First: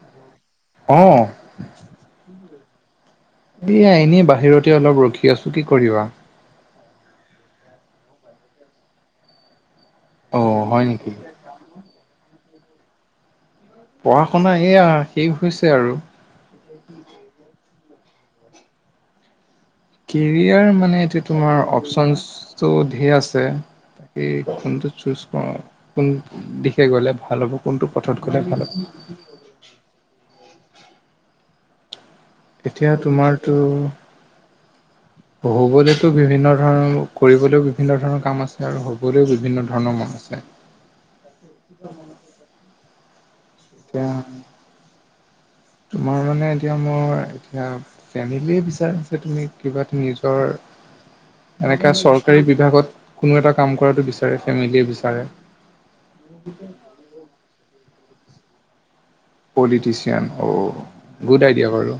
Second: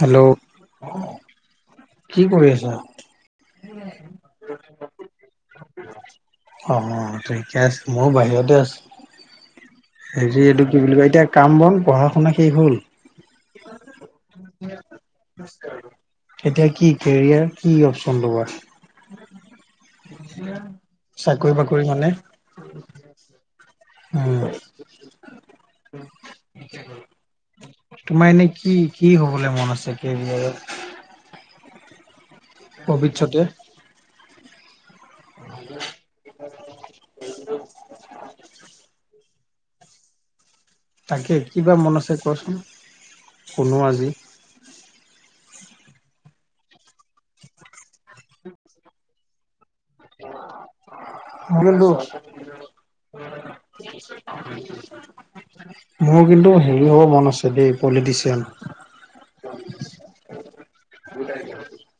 Hello অ' কি কৰি আছা। এয়া এনে বাহিৰতে অলপ ৰখি আছোঁ কি কৰিবা। অ', ঠিকে আছে ময়ো বাহিৰতে আছোঁ হেৰি অ' এইটো কি হয় বুলি নেকি? কয় এতিয়া কাম বন পঢ়া শুনা শেষ হ'ল? পঢ়া শুনা এইয়া শেষ হৈছে আৰু। এতিয়া কি কেৰিয়াৰ কি অপচন ল'বা? কেৰিয়াৰ মানে এতিটো চাকৰি তোমাৰ বাকৰি মানে অপচনচটো ধেৰ আছে। উম তাকেই ফোনটো চুজ কৰো, কোন দিশে গ'লে ভাল হ'ব, কোনটো তোমাৰ পথত গ'লে এনে ভাল কি হ'ব। কি হবলৈ মন আছে কেৰিয়াৰত? তেতিয়া ভৱিষ্যতে তোমাৰতো হুবলৈতো বিভিন্ন ধৰণৰ কৰিবলৈও বিভিন্ন ধৰণৰ কাম আছে আৰু হ'বলৈও বি বিভিন্ন ধৰণৰ মন আছে। তাকে কিবা মন আছে কোৱাচোন। শুনো আজি। এতিয়া তোমাৰ মানে, এতিয়া মোৰ এতিয়া ফেমিলি বিচাৰছে তুমি কিবা এ নিজৰ মোৰ কিন্তু এনেকা চৰকাৰী বিভাগত কোনো এটা কাম কৰাটো বিচাৰে, ফেমিলিয়ে বিচাৰে। মোৰ কিন্তু হেৰি হ'ব মন আছে দেই পলিটিচিয়ান। পলিটিচিয়ান অ, গুড আইডিয়া বাৰু।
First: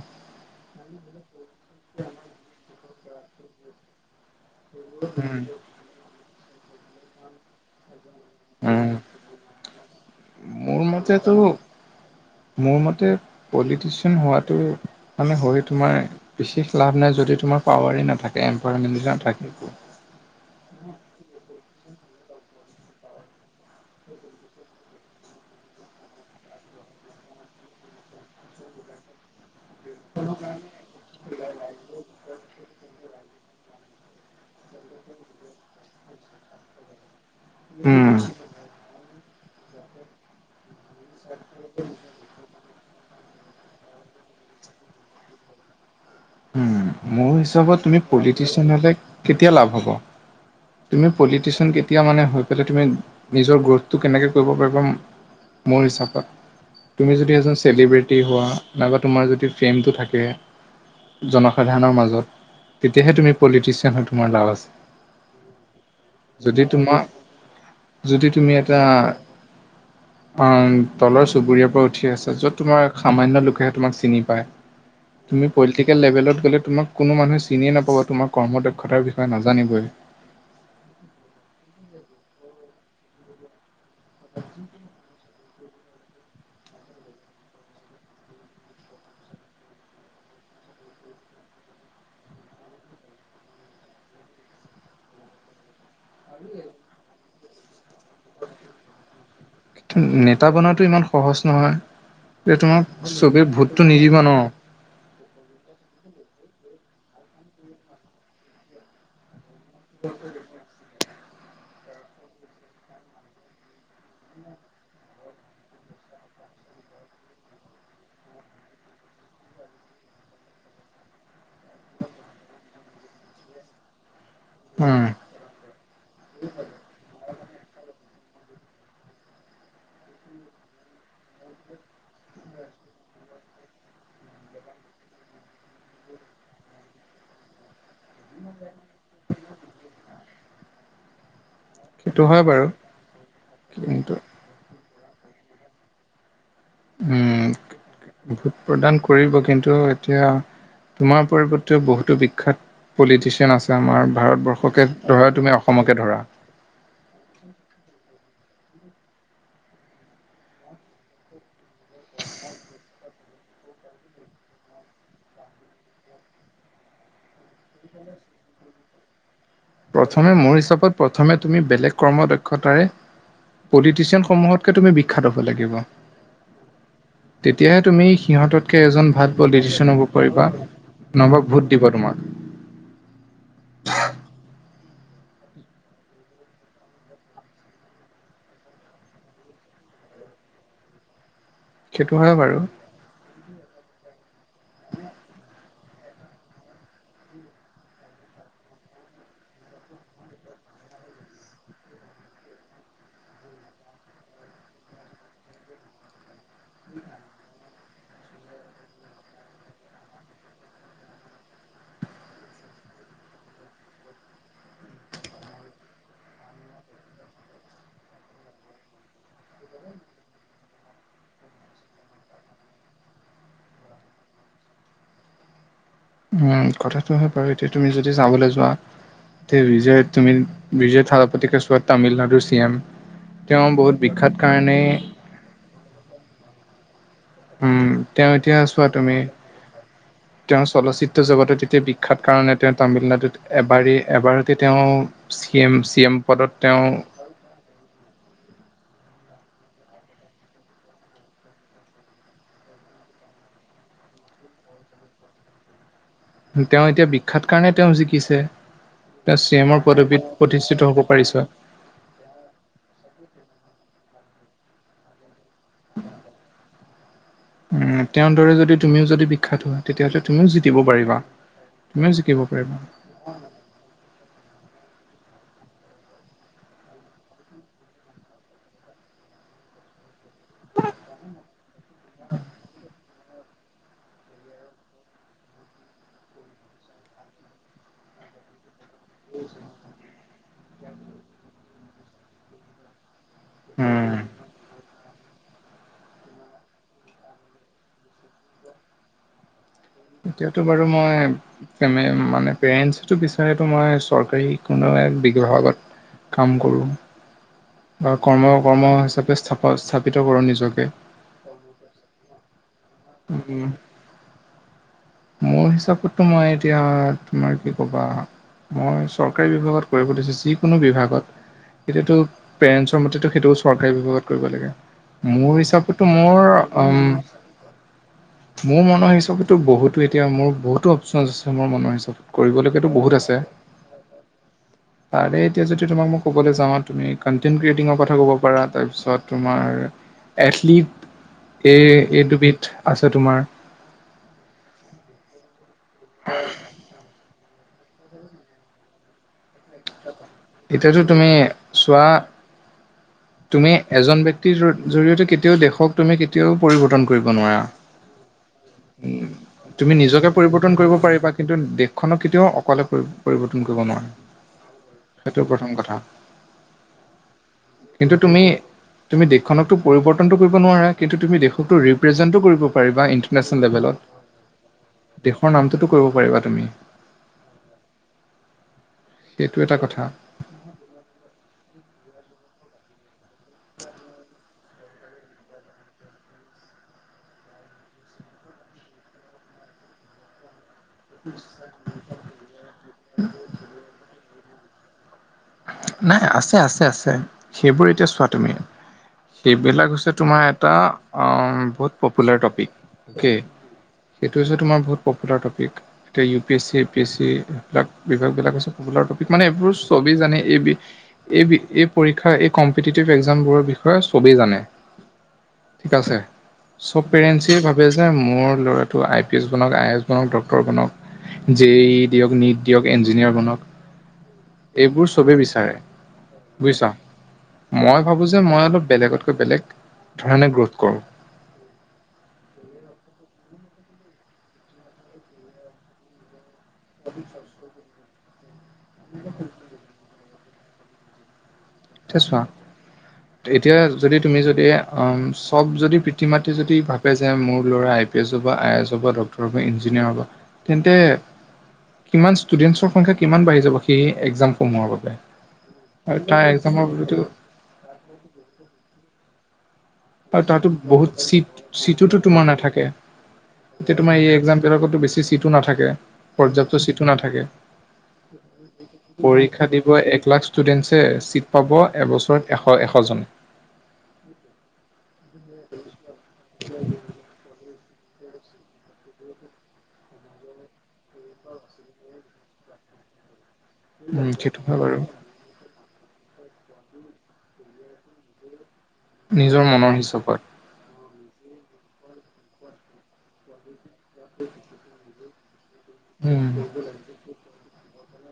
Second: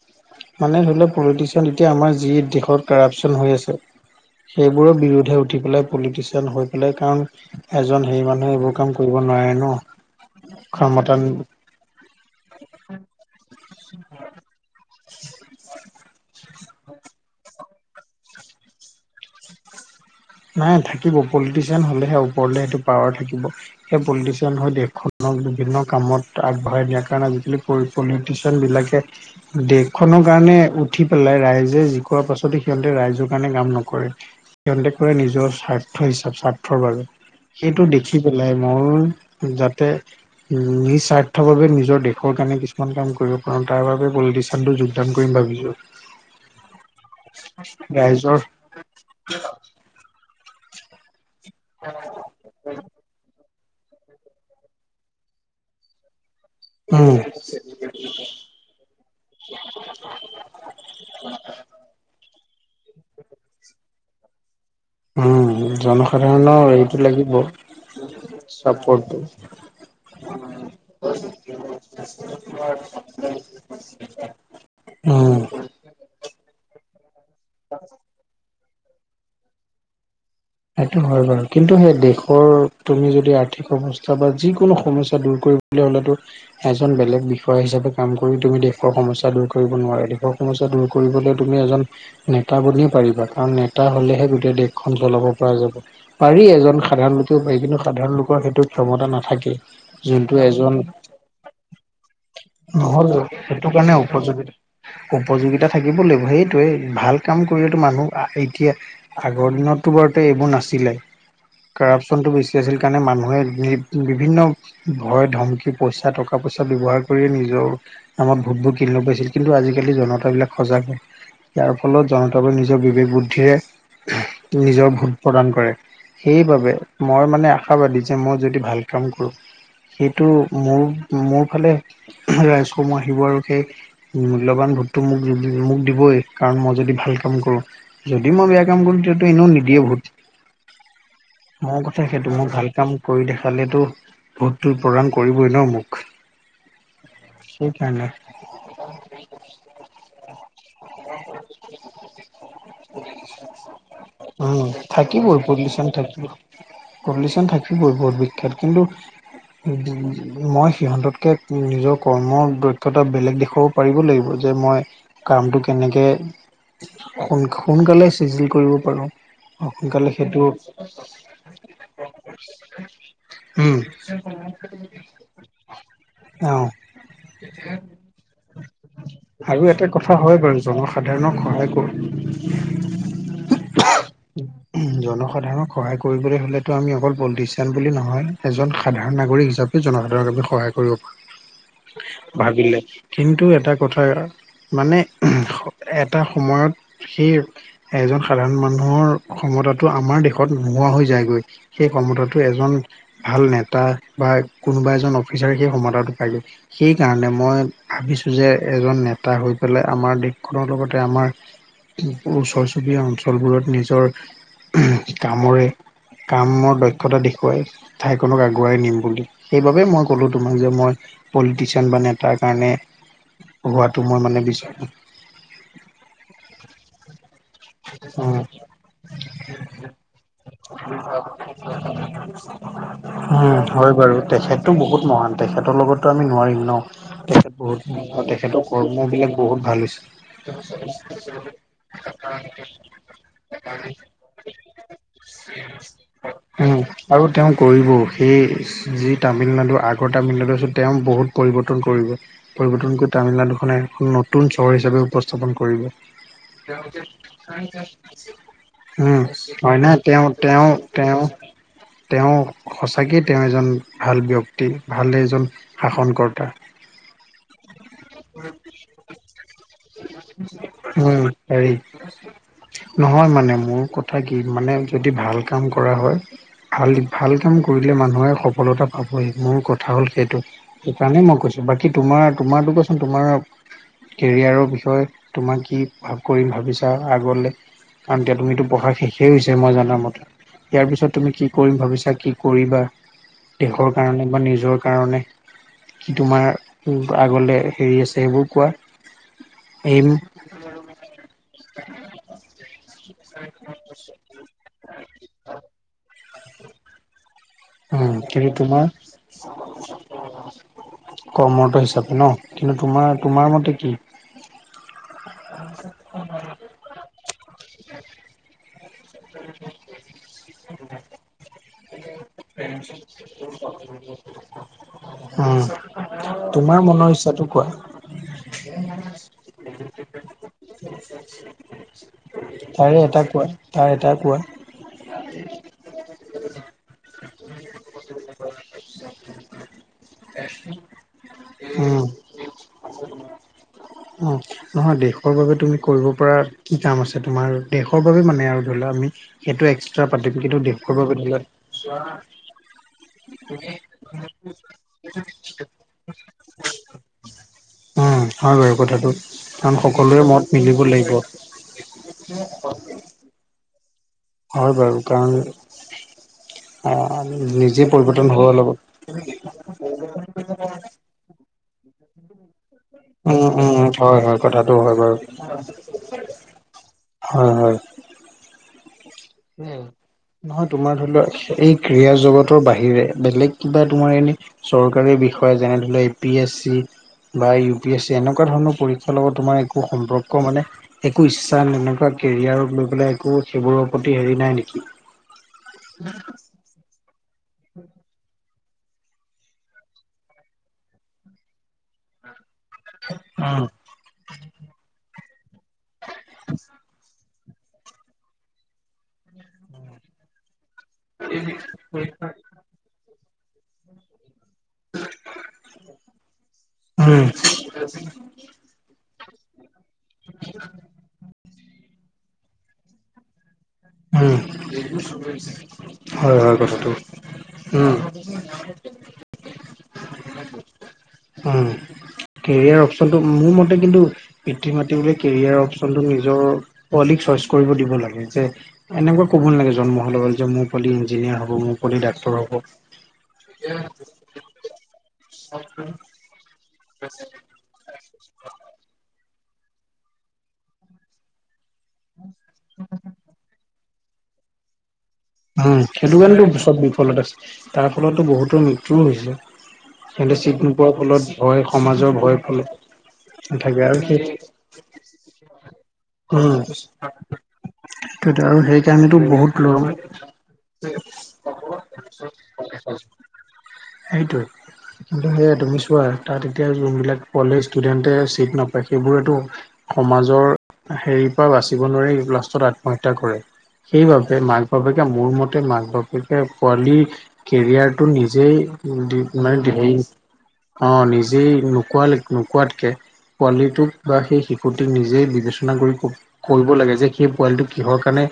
মানে ধৰি ল' পলিটিচিয়ান এতিয়া আমাৰ যি দেশত কাৰাপচন হৈ আছে সেইবোৰৰ বিৰুদ্ধে উঠি পেলাই পলিটিচিয়ান হৈ পেলাই কাৰণ এজন হেৰি মানুহ এইবোৰ উম। কাম কৰিব নোৱাৰে ন' মোৰ ক্ষমতা মতেতো মোৰ মতে পলিটিচিয়ান হোৱাটো মানে হৈ তোমাৰ বিশেষ লাভ নাই যদি তোমাৰ পাৱাৰ নাথাকে এম্প্লয়মেণ্টে নাথাকে। নাই থাকিব পলিটিচিয়ান হ'লেহে ওপৰলে সেইটো পাৱাৰ থাকিব। সেই পলিটিচিয়ান হৈ দেশখনক বিভিন্ন কামত আগবঢ়াই দিয়াৰ কাৰণে আজিকালি পলিটিচিয়ান বিলাকে দেশখনৰ কাৰণে উঠি পেলাই ৰাইজে জিকোৱাৰ পাছত সিহঁতে ৰাইজৰ কাৰণে কাম নকৰে সিহঁতে নিজৰ স্বাৰ্থ হিচাপ স্বাৰ্থৰ বাবে সেইটো উম, দেখি পেলাই মোৰ যাতে উম, নিজ স্বাৰ্থৰ বাবে নিজৰ দেশ কাৰণে কিছুমান কাম কৰিব পাৰোঁ তাৰ বাবে পলিটিচিয়ানটো যোগদান কৰিম ভাবিছোঁ। উম, মোৰ হিচাপত তুমি ৰাইজৰ পলিটিচিয়ান হলে কেতিয়া লাভ হ'ব? তুমি পলিটিচিয়ান কেতিয়া মানে হৈ পেলাই তুমি নিজৰ গ্ৰোথ তো কেনেকৈ কৰিব পাৰিবা, মোৰ হিচাপত উম তুমি যদি এজন চেলিব্ৰেটি হোৱা নাইবা তোমাৰ যদি ফেমটো থাকে। জনসাধাৰণৰ মাজত, তেতিয়াহে তুমি পলিটিচিয়ান হয় তোমাৰ লাভ আছে। উম, যদি জনসাধাৰণৰ সেৰিটো তোমাক লাগিব যদি চাপৰ্টটো। অ', তলৰ চুবুৰীয়াৰ পৰা উঠি আছে য'ত তোমাৰ সামান্য লোকেহে তোমাক চিনি পায়। তুমি অ', পলিটিকেল লেভেলত গ'লে তোমাক কোনো মানুহে চিনিয়ে নাপাব তোমাৰ কৰ্মদক্ষতাৰ বিষয়ে নাজানিবই। সেইটো হয় বাৰু, কিন্তু সেই দেশৰ তুমি যদি আৰ্থিক অৱস্থা বা যিকোনো সমস্যা দূৰ কৰিব হলেতো এজন বেলেগ বিষয়া হিচাপে কাম কৰি তুমি দেশৰ সমস্যা দূৰ কৰিব নোৱাৰা দেশৰ সমস্যা দূৰ কৰিবলৈ তুমি এজন নেতা বিয়ও পাৰিবা কাৰণ নেতা হলেহে গোটেই দেশখন জ্বলাব পৰা যাব পাৰি এজন সাধাৰণ লোকেও পাৰি সাধাৰণ লোক সেইটো ক্ষমতা নাথাকে যোনটো নেতা এজন বনাটো ইমান সহজ নহয় যে তোমাক নহল চবেই সেইটো ভোটটো কাৰণে নিদিব ন উপযোগী। উপযোগিতা থাকিব লাগিব সেইটোৱে ভাল কাম কৰিলেতো মানুহ আহ এতিয়া আগৰ দিনততো বাৰুতে এইবোৰ নাছিলে কাৰাপচনটো বেছি আছিল কাৰণে মানুহে বিভিন্ন ভয় ধমকি পইচা টকা পইচা ব্যৱহাৰ কৰিয়ে নিজৰ আমাৰ ভোটবোৰ কিনিব পাইছিল কিন্তু আজিকালি জনতাবিলাক সজাগ হয় ইয়াৰ ফলত জনতাবোৰ নিজৰ বিবেক বুদ্ধিৰে নিজৰ উম ভোট প্ৰদান কৰে সেইবাবে মই মানে আশাবাদী যে মই যদি ভাল কাম কৰোঁ সেইটো মোৰ মোৰ ফালে ৰাইজকৰ্ম আহিব আৰু সেই মূল্যৱান ভোটটো মোক মোক দিবই কাৰণ মই যদি ভাল কাম কৰোঁ যদি মই বেয়া কাম কৰোঁ তেতিয়া এনেও নিদে ভূত মোৰ কথা সেইটো হয় মই বাৰু ভাল কাম কৰি দেখালেটো কিন্তু ভোটটো প্ৰদান কৰিবই ন মোক উম সেইকাৰণে ভোট প্ৰদান কৰিব কিন্তু এতিয়া তোমাৰ পৰিৱৰ্তেও বহুতো বিখ্যাত পলিটিচিয়ান আছে আমাৰ ভাৰতবৰ্ষকে ধৰা তুমি অসমকে ধৰা কন্দিচন থাকিবই বহুত বিখ্যাত কিন্তু মই সিহঁততকে নিজৰ কৰ্মৰ দ্যক্ষতা বেলেগ লিখোৱাব পাৰিব লাগিব যে মই কামটো কেনেকে সোনকালে চিজিল কৰিব পাৰোঁ প্ৰথমে মোৰ হিচাপত প্ৰথমে তুমি বেলেগ কৰ্ম দক্ষতাৰে উম পলিটিচিয়ানসমূহতকে তুমি বিখ্যাত হ'ব লাগিব অ তেতিয়াহে তুমি সিহঁততকে এজন ভাল আৰু এটা পডিডিশ্যন হ'ব কথা হয় পাৰিবা বাৰু জনসাধাৰণক নহবা ভোট সহায় দিব কৰোঁ উ তোমাক জনসাধাৰণক সহায় কৰিবলৈ হলেতো আমি অকল পলিটিচিয়ান বুলি নহয় এজন সাধাৰণ নাগৰিক হিচাপে সেই জনসাধাৰণক আমি সহায় কৰিব পাৰোঁ সেইটো হয় বাৰু ভাবিলে কিন্তু এটা কথা মানে এটা সময়ত সেই এজন সাধাৰণ মানুহৰ ক্ষমতাটো আমাৰ দেশত নোহোৱা হৈ যায়গৈ সেই ক্ষমতাটো এজন ভাল নেতা বা কোনোবা এজন অফিচাৰে সেই ক্ষমতাটো পাইগৈ সেইকাৰণে মই ভাবিছোঁ যে এজন নেতা হৈ পেলাই আমাৰ দেশখনৰ লগতে আমাৰ ওচৰ চুবুৰীয়া অঞ্চলবোৰত নিজৰ কামৰে কামৰ দক্ষতা দেখুৱাই ঠাইকনক আগুৱাই নিম বুলি সেইবাবে মই কলো তোমাক যে মই পলিটিচিয়ান বা নেতাৰ কাৰণে হোৱাটো মই মানে বিচাৰোঁ উম কথাটো হয় বাৰু এতিয়া তুমি যদি উম যাবলৈ যোৱা তে বিজয় তুমি বিজয় থাৰাপতিকেছোৱা তামিলনাডুৰ চি এম উম তেওঁ হয় বহুত বাৰু বিখ্যাত তেখেতটো কাৰণেই বহুত মহান তেখেতৰ লগতো আমি নোৱাৰিম ন উম বহুত তেওঁ এতিয়া তেখেতৰ চোৱা তুমি কৰ্মবিলাক বহুত ভাল তেওঁ চলচ্চিত্ৰ হৈছে জগতত তেতিয়া বিখ্যাত কাৰণে তেওঁ তামিলনাডুত এবাৰেই এবাৰতে তেওঁ চি এম চি এম পদত তেওঁ কৰিবও সেই যি তামিলনাডু আগত তামিলনাডু আছে তেওঁ বহুত পৰিৱৰ্তন কৰিব পৰিৱৰ্তন কৰি তামিলনাডুখনে এখন নতুন চহৰ হিচাপে উপস্থাপন কৰিব তেওঁ এতিয়া বিখ্যাত কাৰণে তেওঁ জিকিছে উম তেওঁ চি হয় এমৰ ন তেওঁ পদবীত তেওঁ প্ৰতিষ্ঠিত হব তেওঁ পাৰিছ তেওঁ সঁচাকেই তেওঁ এজন ভাল ব্যক্তি ভাল এজন শাসনকৰ্তা তেওঁৰ দৰে যদি তুমিও যদি বিখ্যাত হোৱা তেতিয়াহ'লে তুমিও জকিব পাৰিবা উম পাৰি তুমিও জিকিব পাৰিবা নহয় মানে মোৰ কথা কি মানে যদি ভাল কাম কৰা হয় ভাল ভাল কাম কৰিলে মানুহে সফলতা পাবই মোৰ কথা হ'ল সেইটো। সেইকাৰণে মই কৈছোঁ বাকী তোমাৰ তোমাটো কোৱাচোন তোমাৰ কেৰিয়াৰৰ বিষয়ে তোমাক কি ভাল কৰিম ভাবিছোঁ। বা আগলৈ কাৰণ এতিয়া তুমিতো পঢ়া শেষেই হৈছে মই জানা মতে। ইয়াৰ পিছত তুমি কি কৰিম ভাবিছা, কি কৰিবা। দেশৰ উম, কাৰণে বা নিজৰ কাৰণে কি তোমাৰ আগলৈ হেৰি আছে, এইবোৰ কোৱা, এইম এতিয়াতো বাৰু মই এমে মানে পেৰেন্টো বিচাৰেটো মই চৰকাৰী কোনো বিহুৰ আগত। কাম কৰো বা উম, কিন্তু কৰ্ম তোমাৰ কৰ্ম হিচাপে স্থাপ স্থাপিত কৰোঁ নিজকে। কৰ্মৰত হিচাপে ন কিন্তু তোমাৰ তোমাৰ উম। মতে কি? মোৰ হিচাপততো মই এতিয়া তোমাৰ কি ক'বা মই চৰকাৰী বিভাগত। কৰিব দিছে, যিকোনো বিভাগত। এতিয়াতো পেৰেন্টছৰ মতেতো সেইটোও চৰকাৰী বিভাগত কৰিব লাগে, মোৰ উম, হিচাপত টোৰ মোৰ তোমাৰ উম। মনৰ ইচ্ছাটো কোৱা। মোৰ মনৰ হিচাপততো বহুতো এতিয়া, মোৰ বহুতো অপশচন আছে, মোৰ মনৰ হিচাপত কৰিবলগেতো এটা বহুত আছে। কোৱা, তাৰে এটা কোৱা। তাৰে, এতিয়া যদি তোমাক মই ক'বলৈ যাওঁ, তুমি কনটেনট ক্ৰিয়েটিঙৰ কথা ক'ব পাৰা। তাৰপিছত তোমাৰ এছ এথলিট এই এই দুবিধ অ' নহয় দেশৰ বাবে তুমি কৰিব পৰা কি কাম আছে। তোমাৰ দেশৰ বাবে মানে আৰু ধৰি লোৱা আমি সেইটো এক্সট্ৰা পাতিম। কিন্তু দেশৰ এতিয়াতো বাবে ধৰি তুমি লোৱা চোৱা। তুমি এজন ব্যক্তিৰ জৰিয়তে কেতিয়াও দেশক তুমি কেতিয়াও পৰিৱৰ্তন কৰিব নোৱাৰা। অ' হয় বাৰু কথাটো। কাৰণ তুমি সকলোৰে নিজকে মত পৰিৱৰ্তন মিলিব কৰিব লাগিব পাৰিবা। কিন্তু দেশখনক কেতিয়াও অকলে পৰি পৰিৱৰ্তন কৰিব নোৱাৰা। হয় বাৰু, কাৰণ সেইটো প্ৰথম কথা নিজে পৰিৱৰ্তন হ'ব লাগিব। খনকটো পৰিৱৰ্তনটো কৰিব নোৱাৰা। কিন্তু তুমি দেশকো ৰিপ্ৰেজেণ্টটো কৰিব পাৰা। পাৰিবা উম, ইন্টাৰনেছনেলৰ উম, হয়, হয় কথাটো হয় বাৰু লেবেলত দেশৰ নামটো ত কৰিব পাৰিবা তুমি। হয়, হয়। সেইটো এটা কথা। নহয় তোমাৰ ধৰি লোৱা এই ক্ৰীড়া জগতৰ বাহিৰে বেলেগ কিবা তোমাৰ এনে চৰকাৰী বিষয়ে যেনে ধৰি লোৱা এ পি এ চি বা ইউ পি এছ চি এনেকুৱা ধৰণৰ পৰীক্ষাৰ লগত তোমাৰ একো সম্পৰ্ক মানে একো ইচ্ছা এনেকুৱা কেৰিয়াৰক লৈ পেলাই একো সেইবোৰৰ প্ৰতি হেৰি নাই নেকি। নাই আছে, আছে, আছে। সেইবোৰ এতিয়া চোৱা তুমি সেইবিলাক হৈছে তোমাৰ এটা বহুত পপুলাৰ টপিক। এই উম সেইটো হৈছে, তোমাৰ বহুত পপুলাৰ টপিক এতিয়া U P S C, A P S C এইবিলাক বিভাগ বিলাক হৈছে পপুলাৰ টপিক মানে এইবোৰ চবেই জানে এই এই এই পৰীক্ষা এই কম্পিটিভ এক্সাম বোৰৰ বিষয়ে চবেই জানে। ঠিক আছে, চ'ব উম পেৰেণ্টেচে ভাবে যে মোৰ ল'ৰা ত' আই পি এছ বনাওঁক। আই এ এছ বনাওঁক, ডক্তৰ বনাওঁক, জে ই দিয়ক, নিট দিয়ক, ইঞ্জিনিয়াৰ বনাওঁক। উম, হয়, হয়, বুজিছা। কথাটো। উম মই ভাবোঁ যে মই অলপ বেলেগতকৈ বেলেগ ধৰণে গ্ৰোথ কৰোঁ। উম। কেৰিয়াৰ অপচনটো মোৰ মতে কিন্তু পিতৃ মাতৃ বুলি কেৰিয়াৰ অপচনটো নিজৰ পোৱালিক চইচ কৰিব দিব লাগে যে এনেকুৱা ক'ব নালাগে, জন্ম হোৱাৰ লগত যে মোৰ পোৱালি ইঞ্জিনিয়াৰ হ'ব মোক। এতিয়া চোৱা ডাক্তৰব এতিয়া যদি তুমি যদি চব যদি পিতৃ মাতৃ যদি ভাবে যে মোৰ ল'ৰা আই পি এছ হ'ব- আই আই এছ হ'ব- ডক্টৰ হ'ব ইঞ্জিনিয়াৰ হ'ব তেন্তে কিমান ষ্টুডেন্টছৰ সংখ্যা কিমান বাঢ়ি যাব সেই এক্জামসমূহৰ বাবে উম সেইটো আৰু তাৰ কাৰণেতো চব এক্সামৰ বাবেতো বিফলত আছে তাৰ ফলতো বহুতো মৃত্যয়ুও হৈছে সিহঁতে আৰু চিট তাহাতো নোপোৱাৰ ফলত বহুত ভয় চিট সমাজৰ চিটোতো ভয় তোমাৰ ফলত নাথাকে নাথাকে এতিয়া আৰু সেই তোমাৰ এই এক্সামবিলাকতো বেছি চিটো নাথাকে উম, পৰ্যাপ্ত ছিটটো নাথাকে সেইটোৱেতো আৰু সেইকাৰণেতো বহুত পৰীক্ষা দিব ল'ৰা এ এক লাখ ষ্টুডেণ্টছে ছিট পাব এবছৰত এশ এশজন সেইটোৱে কিন্তু সেয়া তুমি চোৱা তাত এতিয়া যোনবিলাক কলেজ ষ্টুডেণ্টে চিট নাপায় সেইবোৰেতো সমাজৰ হেৰিৰ পৰা বাচিব নোৱাৰি এই লাষ্টত আত্মহত্যা কৰে উম, সেইবাবে সেইটো মাক হয় বাৰু বাপেকে মোৰ মতে মাক বাপেকে পোৱালীৰ কেৰিয়াৰটো নিজেই দি নাই নিজৰ মনৰ দিহেইজ হিচাপত অ নিজেই নোকোৱাল নোকোৱাতকে পোৱালিটোক বা সেই শিশুটিক নিজেই বিবেচনা উম কৰিব লাগে যে সেই পোৱালিটো কিহৰ কাৰণে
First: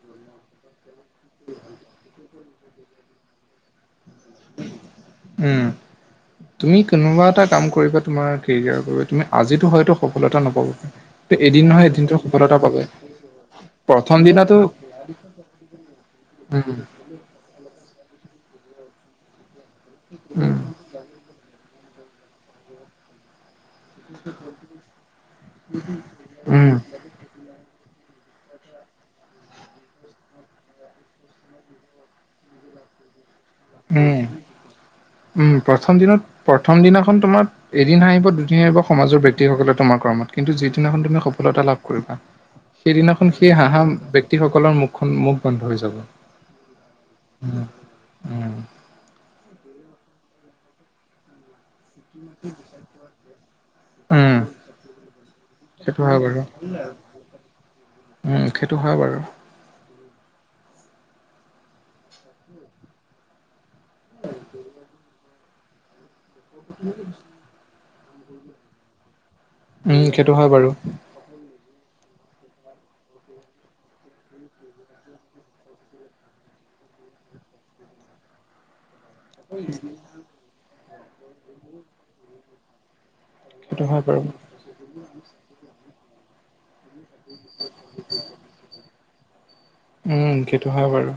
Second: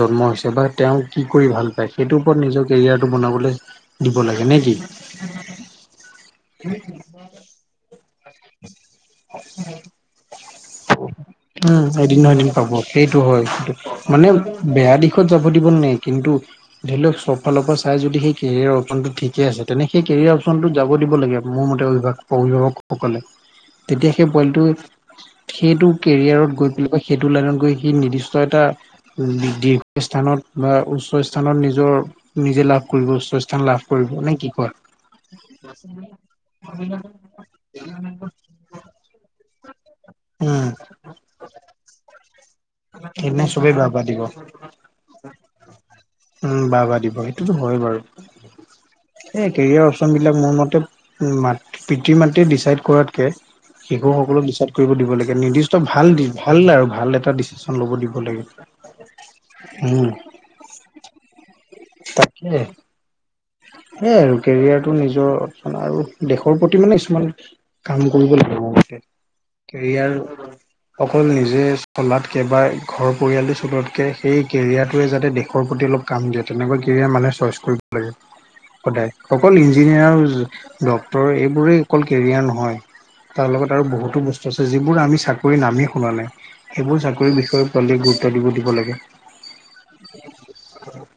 জন্ম হৈছে বা তেওঁ কি কৰি ভাল পায় সেইটোৰ ওপৰত নিজৰ কেৰিয়াৰটো বনাবলৈ দিব লাগে নে কি উম তুমি কোনোবা এটা কাম কৰিব তোমাৰ কেৰিয়াৰ বাবে তুমি আজিতো হয়তো সফলতা নাপাব এদিন উম, নহয় এদিনতো এদিন এদিন সফলতা পাব পাবই সেইটো হয় কি মানে বেয়া দিশত যাব দিব নাই কিন্তু উম ধৰি লওক চব ফালৰ পৰা চাই যদি সেই কেৰিয়াৰৰ অপচনটো ঠিকেই আছে তেনে সেই কেৰিয়াৰ উম অপচনটো যাব দিব লাগে মোৰ মতে অভিভাৱক অভিভাৱকসকলে তেতিয়া সেই পোৱলীটো সেইটো কেৰিয়াৰত উম গৈ পেলাই সেইটো লাইনত গৈ সি নিৰ্দিষ্ট এটা দীৰ্ঘ স্থানত বা উচ্চ স্থানত নিজৰ নিজে লাভ কৰিব উচ্চ স স্থান লাভ কৰিব উম নে কি কয় উম প্ৰথম দিনত প্ৰথম দিনাখন তোমাৰ এদিন হাঁহিব দুদিন সেয়াই আহিব সমাজৰ ব্যক্তিসকলে তোমাৰ কৰ্মত কিন্তু উম যিদিনাখন তুমি সফলতা লাভ কৰিবা সেইদিনাখন সেইদিনা সেই চবেই হাঁহা বাহ বাহ দিব ব্যক্তিসকলৰ মুখখন মুখ বন্ধ হৈ যাব উম বাহ বাহ দিব সেইটোতো উম হয় বাৰু উম এই কেৰিয়াৰ অপচন বিলাক মোৰ মতে মাত পিতৃ মাতৃয়ে ডিচাইড কৰাতকে উম শিশুসকলক ডিচাইড কৰিব দিব লাগে নিৰ্দিষ্ট সেইটো ভাল হয় দি বাৰু ভাল আৰু ভাল এটা দি লব দিব লাগে উম সেইটো হয় বাৰু উম তাকে সেইয়াই আৰু কেৰিয়াৰটো নিজৰ মানে আৰু দেশৰ প্ৰতি মানে কিছুমান কাম কৰিব লাগে মোৰ মতে উম সেইটো হয় বাৰু কেৰিয়াৰ অকল নিজে চলাত কেবা ঘৰৰ পৰিয়ালটো চলোৱাতকে সেই কেৰিয়াৰটোৱে যাতে দেশৰ প্ৰতি অলপ কাম দিয়ে তেনেকুৱা কেৰিয়াৰ মানুহে চইচ কৰে কৰিব লাগে সদায় অকল ইঞ্জিনিয়াৰ ড্ক্তৰ এইবোৰেই অকল কেৰিয়াৰ নহয় তাৰ লগত সেইটো আৰু হয় বাৰু বহুতো বস্তু আছে যিবোৰ আমি চাকৰি নামেই শুনা নাই সেইবোৰ চাকৰি বিষয়ে অধিক গুৰুত্ব দিব দিব লাগে উম সেইটো হয় বাৰু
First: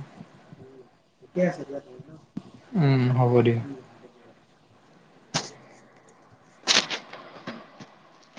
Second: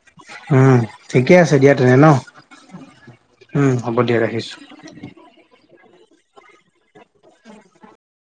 উম ঠিকে আছে দিয়া তেনে ন উম হ'ব দিয় উম হ'ব দিয়া ৰাখিছো